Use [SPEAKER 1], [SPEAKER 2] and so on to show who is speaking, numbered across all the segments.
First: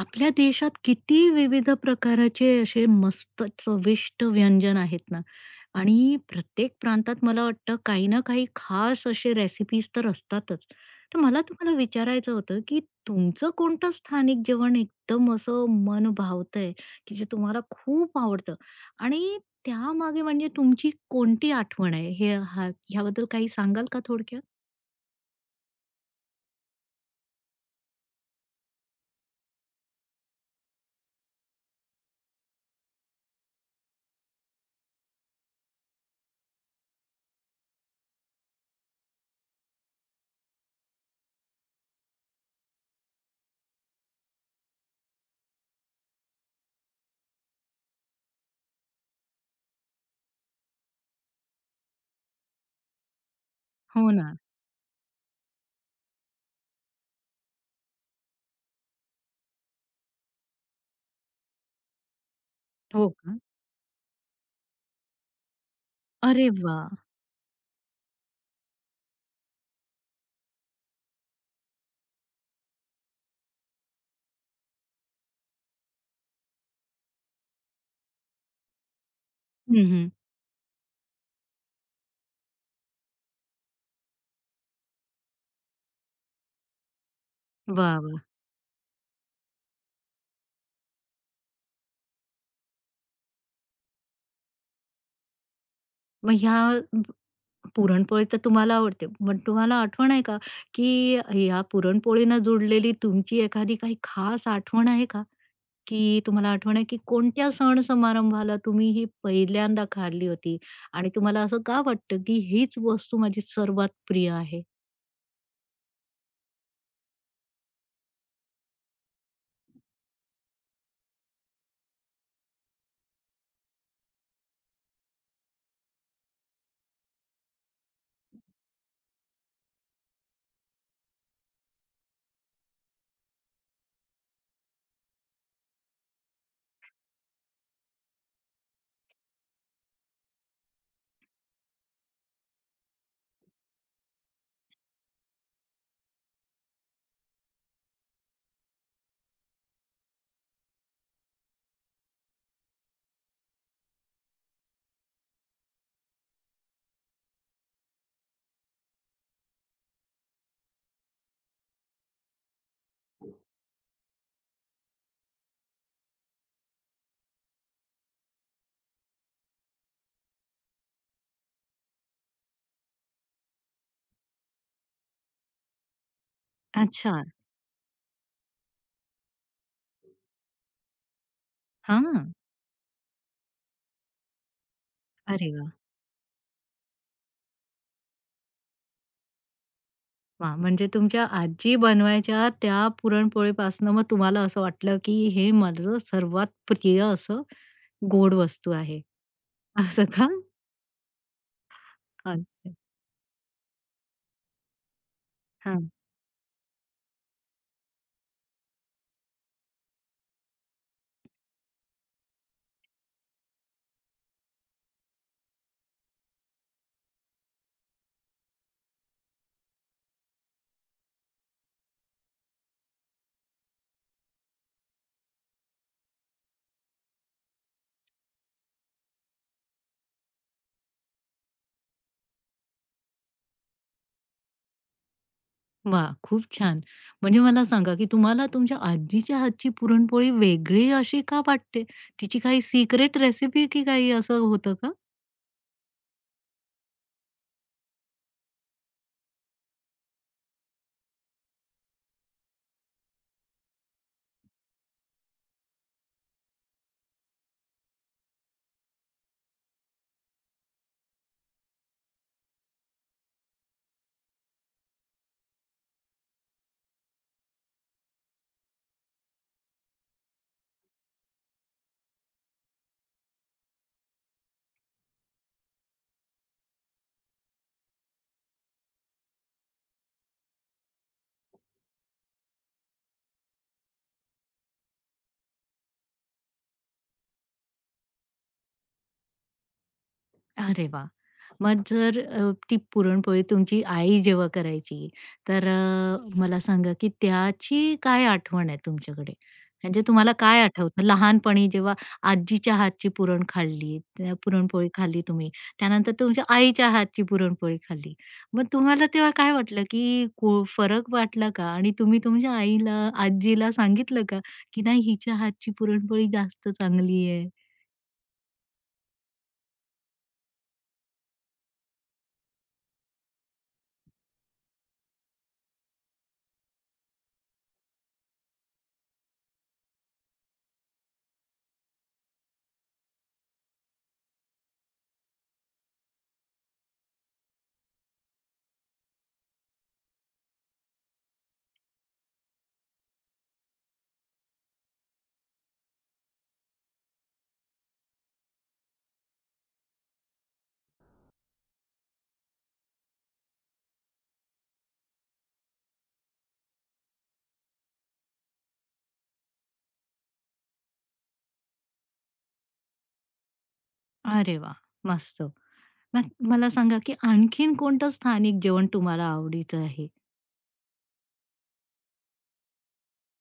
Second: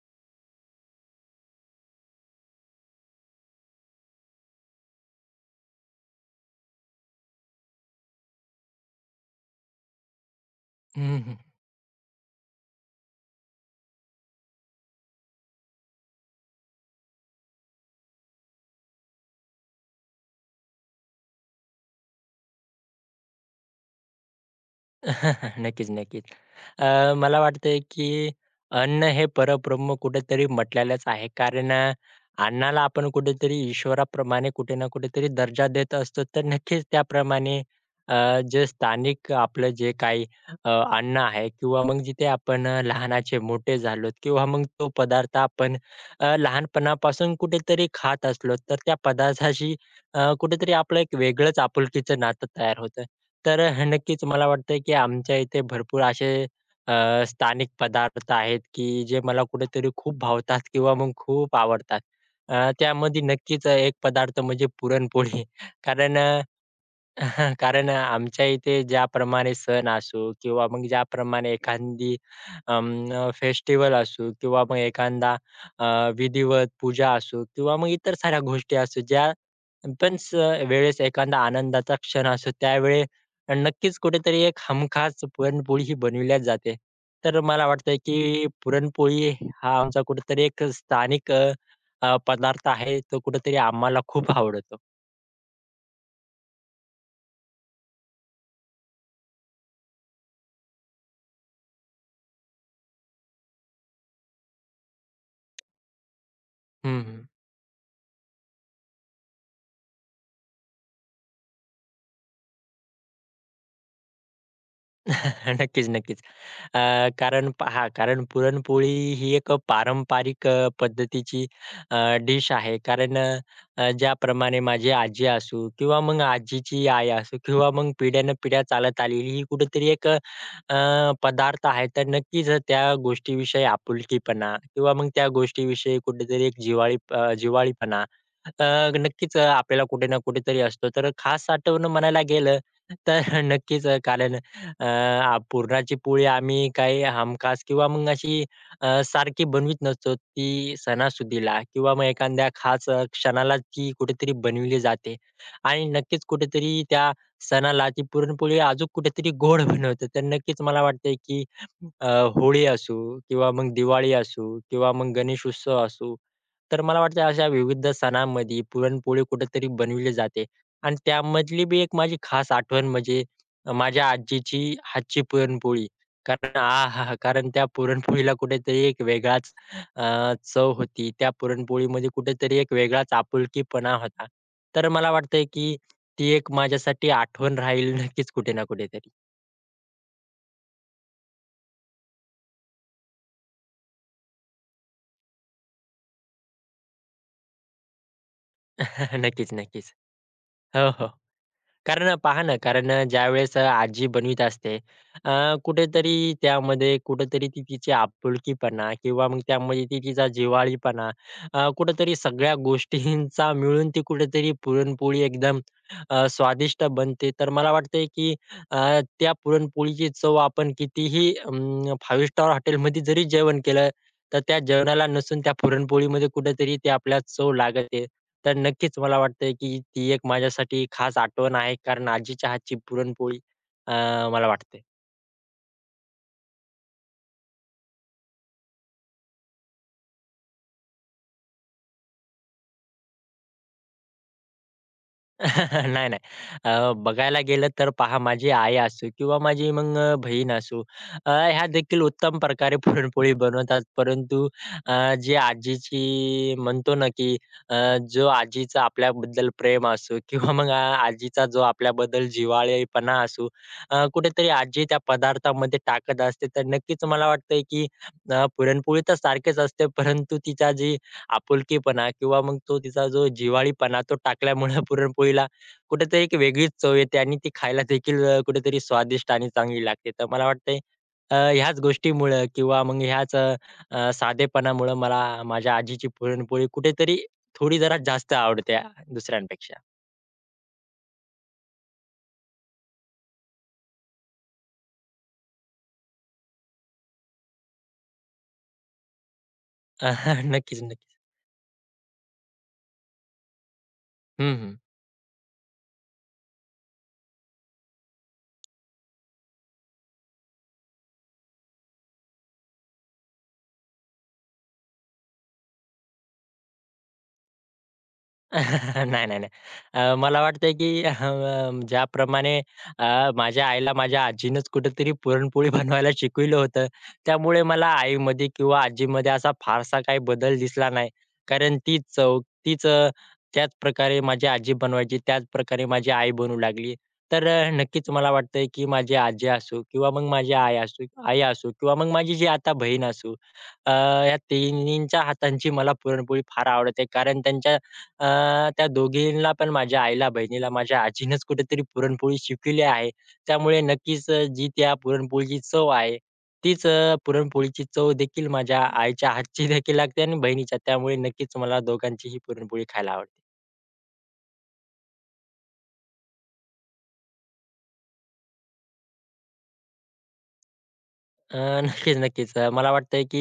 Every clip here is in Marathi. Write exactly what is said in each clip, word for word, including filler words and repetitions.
[SPEAKER 1] आपल्या देशात किती विविध प्रकाराचे असे मस्त चविष्ट व्यंजन आहेत ना आणि प्रत्येक प्रांतात मला वाटतं काही ना काही खास असे रेसिपीज तर असतातच.
[SPEAKER 2] हं,
[SPEAKER 1] तर
[SPEAKER 2] हं.
[SPEAKER 1] मला तुम्हाला विचारायचं होतं, की तुमचं कोणतं स्थानिक जेवण एकदम असं मन भावतंय, की जे तुम्हाला खूप आवडतं आणि त्यामागे म्हणजे तुमची कोणती आठवण आहे? हे हा ह्याबद्दल काही सांगाल का थोडक्यात?
[SPEAKER 2] नक्कीच, नक्कीच. अ, मला वाटतंय की अन्न हे परब्रह्म कुठेतरी म्हटलेलंच आहे. कारण अ, अन्नाला आपण कुठेतरी ईश्वराप्रमाणे कुठे ना कुठेतरी दर्जा देत असतो. तर नक्कीच त्याप्रमाणे अ, जे स्थानिक आपलं जे काही अ, अन्न आहे किंवा मग जिथे आपण अ, लहानाचे मोठे झालोत किंवा मग तो पदार्थ आपण अ, लहानपणापासून कुठेतरी खात असलो, तर त्या पदार्थाशी अ, कुठेतरी आपलं एक वेगळंच आपुलकीचं नातं तयार होतं. तर अ,
[SPEAKER 1] हो
[SPEAKER 2] नक्कीच
[SPEAKER 1] ना.
[SPEAKER 2] मला वाटतंय, की आमच्या इथे भरपूर असे अ, स्थानिक पदार्थ आहेत, की जे मला कुठेतरी खूप भावतात किंवा मग खूप आवडतात. अ,
[SPEAKER 1] हो
[SPEAKER 2] त्यामध्ये
[SPEAKER 1] का?
[SPEAKER 2] नक्कीच एक पदार्थ म्हणजे पुरणपोळी. कारण अ,
[SPEAKER 1] अरे वाह!
[SPEAKER 2] कारण अ, आमच्या इथे ज्याप्रमाणे सण असो किंवा मग ज्याप्रमाणे एखादी अं, अ, फेस्टिव्हल असो किंवा मग एखादा अ, विधिवत पूजा असो किंवा मग इतर साऱ्या गोष्टी असो ज्या
[SPEAKER 1] हं, हं.
[SPEAKER 2] पण स वेळेस एखादा आनंदाचा क्षण असो त्यावेळी नक्कीच कुठेतरी एक हमखास पुरणपोळी ही बनविल्याच जाते. तर मला वाटतंय
[SPEAKER 1] वाह, वाह!
[SPEAKER 2] की पुरणपोळी हा आमचा कुठेतरी एक स्थानिक अ, अ, पदार्थ आहे. तो कुठेतरी आम्हाला खूप आवडतो.
[SPEAKER 1] मग ह्या पुरणपोळी तर तुम्हाला आवडते. पण तुम्हाला आठवण आहे का, की या पुरणपोळीनं जुडलेली तुमची एखादी काही खास आठवण आहे का? की तुम्हाला आठवण आहे, की
[SPEAKER 2] हं, हं.
[SPEAKER 1] कोणत्या सण-समारंभाला तुम्ही ही पहिल्यांदा खाल्ली होती? आणि तुम्हाला असं का वाटतं, की हीच वस्तू माझी सर्वात प्रिय आहे?
[SPEAKER 2] नक्कीच, नक्कीच. अ, कारण पहा कारण पुरणपोळी ही एक पारंपरिक अ, पद्धतीची अ, डिश आहे. कारण अ, अ, ज्याप्रमाणे माझी आजी असू किंवा मग आजीची आई असू किंवा मग पिढ्यानपिढ्या पिढ्या चालत आलेली ही कुठेतरी एक अ, अ, पदार्थ आहे. तर नक्कीच त्या गोष्टीविषयी आपुलकीपणा किंवा मग त्या गोष्टीविषयी कुठेतरी एक जिव्हाळी अ, जिव्हाळीपणा अ, नक्कीच आपल्याला कुठे ना कुठेतरी असतो. तर खास आठवण म्हणायला गेलं तर नक्कीच कारण अ, आ पुरणाची पोळी आम्ही काही हमखास किंवा मग अशी अ, सारखी बनवीत नसतो. ती सणासुदीला किंवा मग एखाद्या खास अ, क्षणाला ती कुठेतरी बनविली जाते आणि नक्कीच कुठेतरी त्या सणाला ती पुरणपोळी अजून कुठेतरी गोड बनवते. तर नक्कीच मला वाटतंय की अ, होळी असू किंवा मग दिवाळी असू किंवा मग गणेश उत्सव असू, तर मला वाटतं अशा विविध सणांमध्ये पुरणपोळी कुठेतरी बनविली जाते आणि त्यामधली बी एक माझी खास आठवण म्हणजे माझ्या आजीची हातची पुरणपोळी. कारण आहाहा!
[SPEAKER 1] अच्छा.
[SPEAKER 2] कारण त्या पुरणपोळीला कुठेतरी एक वेगळाच अ, चव होती. त्या पुरणपोळीमध्ये
[SPEAKER 1] हां.
[SPEAKER 2] कुठेतरी एक वेगळाच आपुलकीपणा होता. तर मला वाटतंय
[SPEAKER 1] अरे वाह!
[SPEAKER 2] की ती एक माझ्यासाठी आठवण राहील नक्कीच कुठे ना कुठेतरी.
[SPEAKER 1] वाह! म्हणजे तुमच्या आजी बनवायच्या त्या पुरणपोळीपासनं मग तुम्हाला असं वाटलं, की हे माझं सर्वात प्रिय असं गोड वस्तू आहे.
[SPEAKER 2] नक्कीच, नक्कीच.
[SPEAKER 1] असं का?
[SPEAKER 2] हो, हो. कारण अ, पहा ना,
[SPEAKER 1] अच्छा.
[SPEAKER 2] कारण अ, ज्यावेळेस अ, आजी बनवीत असते अ,
[SPEAKER 1] हां.
[SPEAKER 2] कुठेतरी त्यामध्ये कुठेतरी ती तिची आपुलकीपणा किंवा मग त्यामध्ये ती तिचा जिव्हाळीपणा अ, कुठेतरी सगळ्या गोष्टींचा मिळून ती कुठेतरी पुरणपोळी एकदम अ, स्वादिष्ट बनते. तर मला वाटतंय की अ, त्या पुरणपोळीची चव आपण कितीही अं, स्टार हॉटेलमध्ये जरी जेवण केलं, तर त्या जेवणाला नसून त्या पुरणपोळीमध्ये कुठेतरी ती आपल्याला चव लागते. तर नक्कीच मला वाटतंय, की ती एक माझ्यासाठी खास आठवण आहे कारण आजीच्या हातची पुरणपोळी अ, मला वाटते.
[SPEAKER 1] वा, खूप छान. म्हणजे मला सांगा, की तुम्हाला तुमच्या आजीच्या हातची पुरणपोळी वेगळी अशी का वाटते? तिची काही सिक्रेट रेसिपी की काही असं होतं का?
[SPEAKER 2] नाही, नाही. अ, बघायला गेलं तर पहा माझी आई असो किंवा माझी मग अ, बहीण असो अ, ह्या देखील उत्तम प्रकारे पुरणपोळी बनवतात. परंतु अ, जी आजीची म्हणतो ना, की अ, जो आजीचा आपल्याबद्दल प्रेम असो किंवा मग आ आजीचा जो आपल्याबद्दल जिव्हाळेपणा असो अ, कुठेतरी आजी त्या पदार्थामध्ये टाकत असते. तर नक्कीच मला वाटतंय, की अ, पुरणपोळी तर सारखीच असते, परंतु तिचा जी आपुलकीपणा किंवा मग तो तिचा जो जिव्हाळीपणा तो टाकल्यामुळे पुरणपोळीला कुठेतरी एक वेगळीच चव येते आणि ती खायला देखील अ, कुठेतरी स्वादिष्ट आणि चांगली लागते. तर मला वाटतंय अ, ह्याच गोष्टीमुळं किंवा मग ह्याच अ, अ, साधेपणामुळं मला माझ्या आजीची पुरणपोळी कुठेतरी थोडी जरा जास्त आवडते अ, दुसऱ्यांपेक्षा.
[SPEAKER 1] अरे वाह! मग जर अ, ती पुरणपोळी तुमची आई जेव्हा करायची, तर अ, मला सांगा की त्याची काय आठवण आहे तुमच्याकडे? म्हणजे तुम्हाला काय
[SPEAKER 2] नक्कीच,
[SPEAKER 1] आठवतं?
[SPEAKER 2] नक्कीच.
[SPEAKER 1] लहानपणी जेव्हा आजीच्या हातची पुरण खाल्ली, त्या
[SPEAKER 2] हं, हं.
[SPEAKER 1] पुरणपोळी खाल्ली तुम्ही, त्यानंतर तुमच्या आईच्या हातची पुरणपोळी खाल्ली. मग तुम्हाला तेव्हा काय वाटलं की को फरक वाटला का? आणि तुम्ही तुमच्या आईला, आजीला सांगितलं का की नाही हिच्या हातची पुरणपोळी जास्त चांगली आहे?
[SPEAKER 2] नाही, नाही, नाही. अ, मला वाटतंय की अ, म, ज्याप्रमाणे अ, माझ्या आईला माझ्या आजीनंच कुठेतरी पुरणपोळी बनवायला शिकविलं होतं, त्यामुळे मला आईमध्ये किंवा आजीमध्ये असा फारसा काही बदल दिसला नाही. कारण ती चव, तीच अ, त्याच प्रकारे माझी आजी बनवायची, त्याच प्रकारे माझी आई बनवू लागली. तर अ, नक्कीच मला वाटतंय की माझी आजी असो किंवा मग माझी आई असो आई असो किंवा मग माझी जी आता बहीण असो, अ, या तिन्हींच्या हातांची मला पुरणपोळी फार आवडते. कारण त्यांच्या अ, त्या दोघींना पण माझ्या आईला, बहिणीला माझ्या आजीनंच कुठेतरी पुरणपोळी शिकविली आहे. त्यामुळे नक्कीच अ, जी त्या पुरणपोळीची चव आहे, तीच अ, पुरणपोळीची चव देखील माझ्या आईच्या हातची देखील लागते आणि बहिणीच्या. त्यामुळे नक्कीच मला दोघांचीही पुरणपोळी खायला आवडते.
[SPEAKER 1] अरे वाह! मस्त. मग मला सांगा, की आणखीन कोणतं स्थानिक जेवण तुम्हाला आवडीचं आहे?
[SPEAKER 2] अ, नक्कीच, नक्कीच. अ, मला वाटतंय की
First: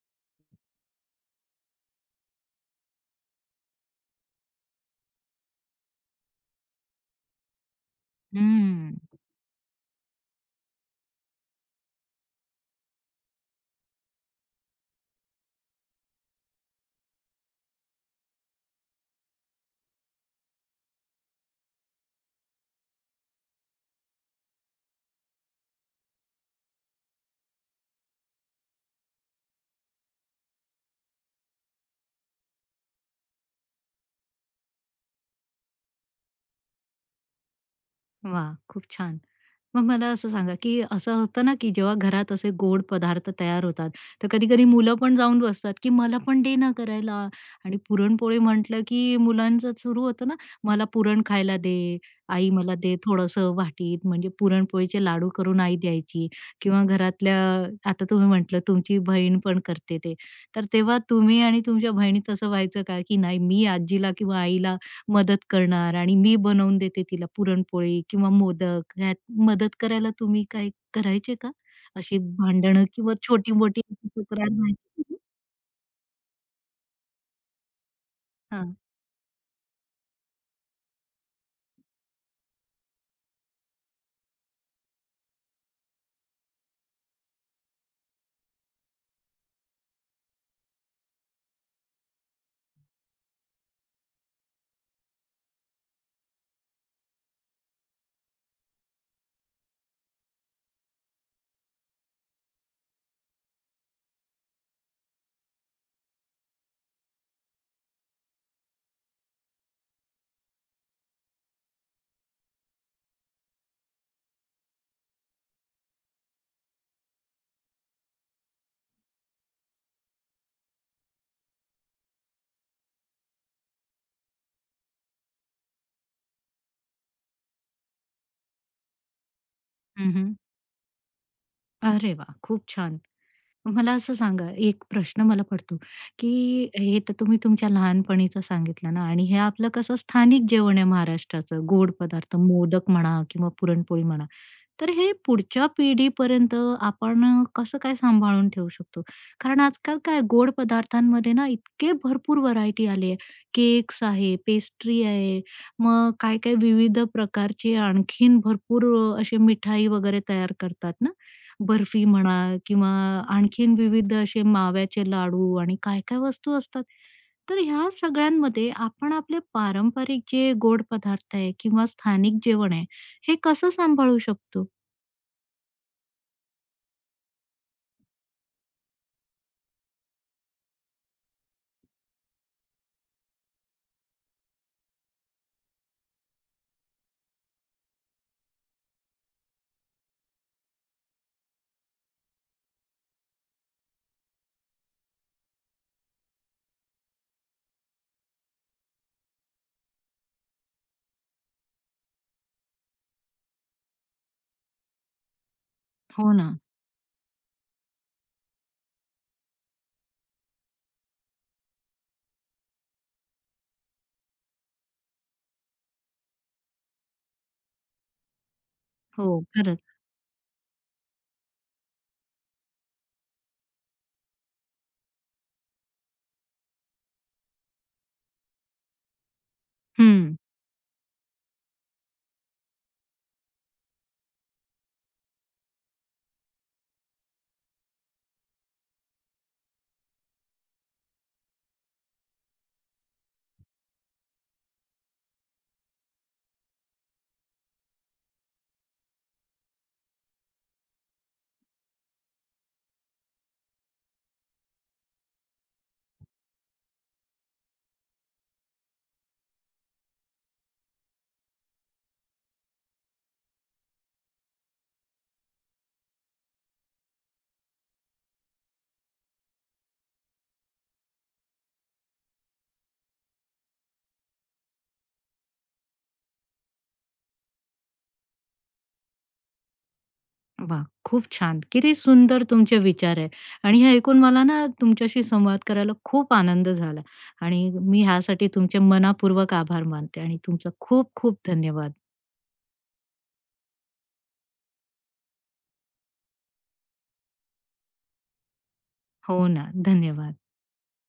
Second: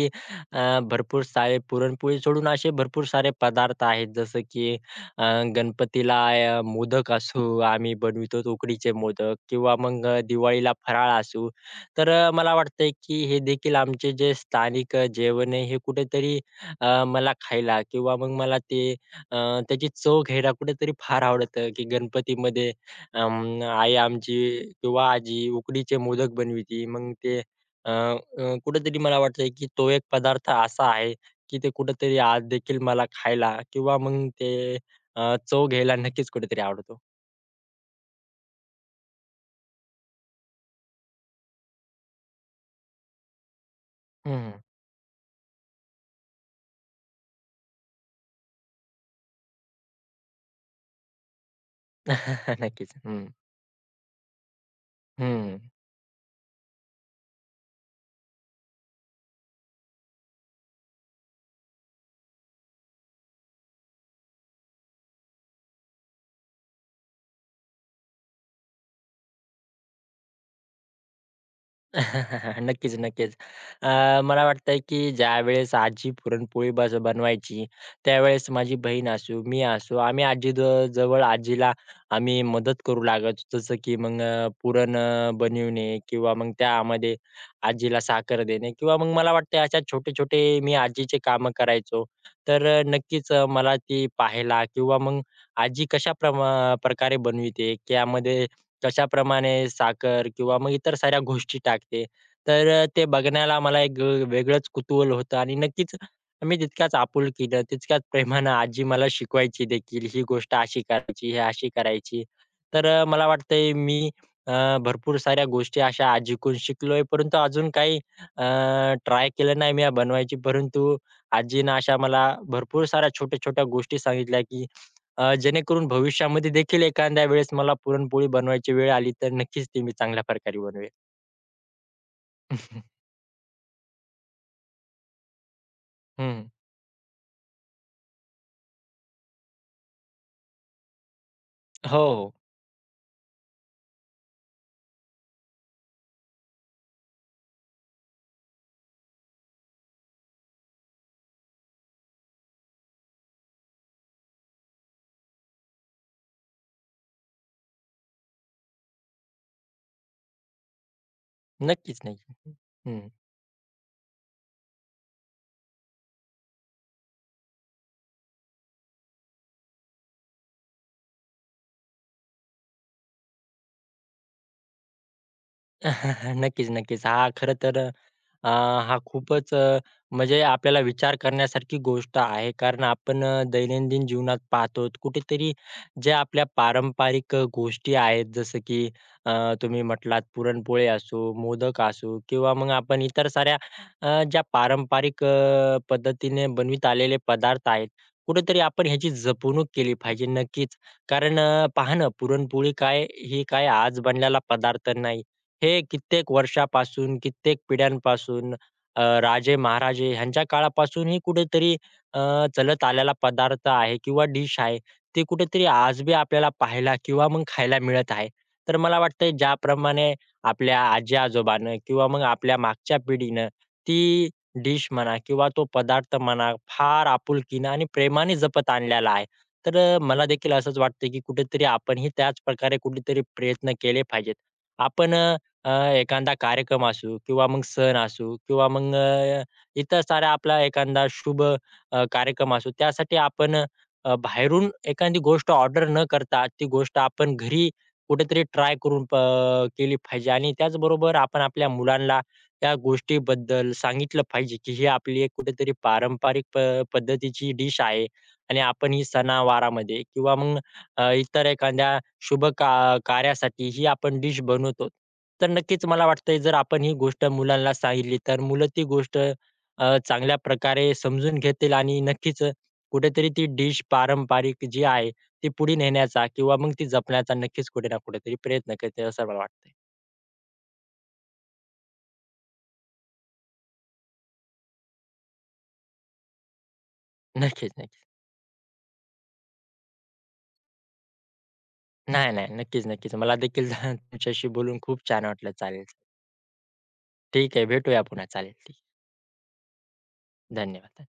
[SPEAKER 2] अ, भरपूर सारे पुरणपोळी सोडून असे भरपूर सारे पदार्थ आहेत जसं की अ, गणपतीला अ, मोदक असो आम्ही बनवितो उकडीचे
[SPEAKER 1] हम्म.
[SPEAKER 2] मोदक किंवा मग अ, दिवाळीला फराळ असो. तर अ, मला वाटतंय की हे देखील आमचे जे स्थानिक अ, जेवण आहे हे कुठेतरी अ, मला खायला किंवा मग मला ते अ, त्याची चव घ्यायला कुठेतरी फार आवडतं की गणपतीमध्ये अं, आई आमची किंवा आजी उकडीचे मोदक बनविती. मग ते अ, अ, कुठेतरी मला वाटतंय की तो एक पदार्थ असा आहे की ते कुठेतरी आज देखील मला खायला किंवा मग ते अ, चव घ्यायला नक्कीच कुठेतरी आवडतो.
[SPEAKER 1] वा, खूप छान. मग मला असं सांगा, की असं होतं ना, की जेव्हा घरात असे गोड पदार्थ तयार होतात, तर
[SPEAKER 2] हं, हं.
[SPEAKER 1] कधी-कधी मुलं पण जाऊन बसतात, की "मला पण दे ना करायला" आणि पुरणपोळी म्हटलं, की मुलांचं सुरू होतं ना, "मला पुरण खायला दे, आई मला
[SPEAKER 2] नक्कीच.
[SPEAKER 1] दे
[SPEAKER 2] हं,
[SPEAKER 1] थोडंसं वाटीत." म्हणजे पुरणपोळीचे लाडू
[SPEAKER 2] हं.
[SPEAKER 1] करून आई द्यायची किंवा घरातल्या आता तुम्ही म्हटलं तुमची बहीण पण करते ते. तर तेव्हा तुम्ही आणि तुमच्या बहिणी तसं व्हायचं का, की नाही मी आजीला किंवा आईला मदत करणार आणि मी बनवून देते तिला पुरणपोळी किंवा मोदक ह्यात मदत करायला तुम्ही काय करायचे का? अशी भांडणं
[SPEAKER 2] नक्कीच,
[SPEAKER 1] किंवा
[SPEAKER 2] नक्कीच.
[SPEAKER 1] छोटी-मोठी
[SPEAKER 2] अ, मला
[SPEAKER 1] तक्रार
[SPEAKER 2] वाटतंय की
[SPEAKER 1] व्हायची?
[SPEAKER 2] ज्यावेळेस आजी पुरणपोळी बज बनवायची, त्यावेळेस माझी
[SPEAKER 1] हां.
[SPEAKER 2] बहीण असू, मी असू, आम्ही आजी द जवळ आजीला आम्ही मदत करू लागत. जसं की मग अ, पुरण अ, बनविणे किंवा मग त्यामध्ये आजीला साखर देणे किंवा मग मला वाटते अशा छोटे-छोटे मी आजीचे कामं करायचो. तर अ, नक्कीच अ, मला ती पाहायला किंवा मग आजी कशा प्रमा प्रकारे बनविते त्यामध्ये कशाप्रमाणे साखर किंवा मग इतर साऱ्या गोष्टी टाकते. तर अ, ते बघण्याला मला एक अ, वेगळंच कुतूहल होतं आणि नक्कीच मी तितक्याच आपुलकीनं, तितक्याच प्रेमानं आजी मला शिकवायची देखील, ही गोष्ट अशी करायची, हे अशी करायची. तर अ, मला वाटतंय मी अ, भरपूर साऱ्या गोष्टी अशा आजीकडून शिकलोय, परंतु अजून काही ट्राय केलं नाही मी या बनवायची. परंतु आजीनं अशा मला भरपूर साऱ्या छोट्या-छोट्या गोष्टी सांगितल्या, की अ, जेणेकरून भविष्यामध्ये देखील एखाद्या वेळेस मला पुरणपोळी बनवायची वेळ आली तर नक्कीच ती मी
[SPEAKER 1] हं,
[SPEAKER 2] चांगल्या
[SPEAKER 1] हं.
[SPEAKER 2] प्रकारे बनवेल.
[SPEAKER 1] अरे वाह! खूप छान. मला असं सांगा, एक प्रश्न मला पडतो,
[SPEAKER 2] हं.
[SPEAKER 1] की हे तर तुम्ही तुमच्या लहानपणीचं सांगितलं ना आणि हे आपलं कसं स्थानिक जेवण आहे महाराष्ट्राचं, गोड
[SPEAKER 2] हो, हो.
[SPEAKER 1] पदार्थ, मोदक म्हणा किंवा पुरणपोळी म्हणा. तर हे पुढच्या पिढीपर्यंत आपण अ, कसं काय सांभाळून ठेवू शकतो? कारण आजकाल काय गोड पदार्थांमध्ये ना इतके भरपूर व्हरायटी आली आहे. केक्स आहे, पेस्ट्री आहे, मग काय-काय विविध प्रकारचे आणखीन भरपूर असे मिठाई वगैरे तयार करतात ना.
[SPEAKER 2] नक्कीच,
[SPEAKER 1] बर्फी म्हणा
[SPEAKER 2] नक्कीच.
[SPEAKER 1] किंवा
[SPEAKER 2] हं.
[SPEAKER 1] आणखीन विविध असे माव्याचे लाडू आणि काय काय वस्तू असतात. तर ह्या सगळ्यांमध्ये आपण आपले पारंपरिक जे गोड पदार्थ आहे किंवा स्थानिक जेवण आहे, हे कसं सांभाळू शकतो?
[SPEAKER 2] नक्कीच, नक्कीच. हा खरं तर अ, हा खूपच अ, म्हणजे आपल्याला विचार करण्यासारखी गोष्ट आहे. कारण आपण अ, दैनंदिन जीवनात पाहतो कुठेतरी ज्या आपल्या पारंपरिक अ, गोष्टी आहेत जसं की अ, तुम्ही म्हटलात पुरणपोळी असो, मोदक असो किंवा मग आपण इतर साऱ्या अ, ज्या पारंपरिक अ, पद्धतीने बनवीत आलेले पदार्थ आहेत. कुठेतरी आपण ह्याची जपवणूक केली पाहिजे नक्कीच. कारण अ, पहा ना पुरणपोळी काय, ही काय आज बनलेला पदार्थ नाही. हे कित्येक
[SPEAKER 1] हो ना.
[SPEAKER 2] वर्षापासून, कित्येक पिढ्यांपासून अ, राजे-महाराजे ह्यांच्या काळापासूनही कुठेतरी अ, चलत आलेला पदार्थ आहे किंवा डिश आहे, ते कुठेतरी आज बी आपल्याला पाहायला किंवा मग खायला मिळत आहे. तर मला
[SPEAKER 1] हो,
[SPEAKER 2] वाटतंय
[SPEAKER 1] खरंच.
[SPEAKER 2] ज्याप्रमाणे आपल्या आजी-आजोबानं किंवा मग आपल्या मागच्या पिढीनं ती डिश म्हणा किंवा तो पदार्थ म्हणा, फार आपुलकीनं आणि प्रेमाने जपत आणलेला आहे. तर अ, मला
[SPEAKER 1] हं.
[SPEAKER 2] देखील असंच वाटतं, की कुठेतरी आपणही त्याच प्रकारे कुठेतरी प्रयत्न केले पाहिजेत. आपण अ, एखादा कार्यक्रम असू किंवा मग सण असू किंवा मग अ, इतर सारा आपला एखादा शुभ अ, कार्यक्रम असू, त्यासाठी आपण अ, बाहेरून एखादी गोष्ट ऑर्डर न करता ती गोष्ट आपण घरी कुठेतरी ट्राय करून प केली पाहिजे आणि त्याचबरोबर आपण आपल्या मुलांना त्या गोष्टीबद्दल सांगितलं पाहिजे, की ही आपली एक कुठेतरी पारंपरिक प पद्धतीची डिश आहे आणि आपण ही सणावारामध्ये किंवा मग अ, इतर एखाद्या शुभ का कार्यासाठी ही आपण डिश बनवतो. तर नक्कीच मला वाटतंय जर आपण ही गोष्ट मुलांना सांगितली तर मुलं ती गोष्ट अ, चांगल्या प्रकारे समजून घेतील आणि नक्कीच अ, कुठेतरी ती डिश पारंपरिक जी आहे ती पुढे नेण्याचा किंवा मग ती जपण्याचा नक्कीच कुठे ना कुठेतरी प्रयत्न करतील असं मला वाटतंय.
[SPEAKER 1] वाह! खूप छान. किती सुंदर तुमचे विचार आहेत आणि हे ऐकून मला ना तुमच्याशी संवाद करायला खूप आनंद झाला आणि
[SPEAKER 2] नक्कीच, नक्कीच.
[SPEAKER 1] मी ह्यासाठी तुमचे मनापूर्वक आभार मानते आणि तुमचा खूप खूप धन्यवाद.
[SPEAKER 2] नाही, नाही. नक्कीच, नक्कीच. मला देखील तुमच्याशी बोलून खूप छान वाटलं. चालेल. ठीक आहे. भेटूया पुन्हा. चालेल. ठीक.
[SPEAKER 1] हो ना. धन्यवाद.
[SPEAKER 2] धन्यवाद.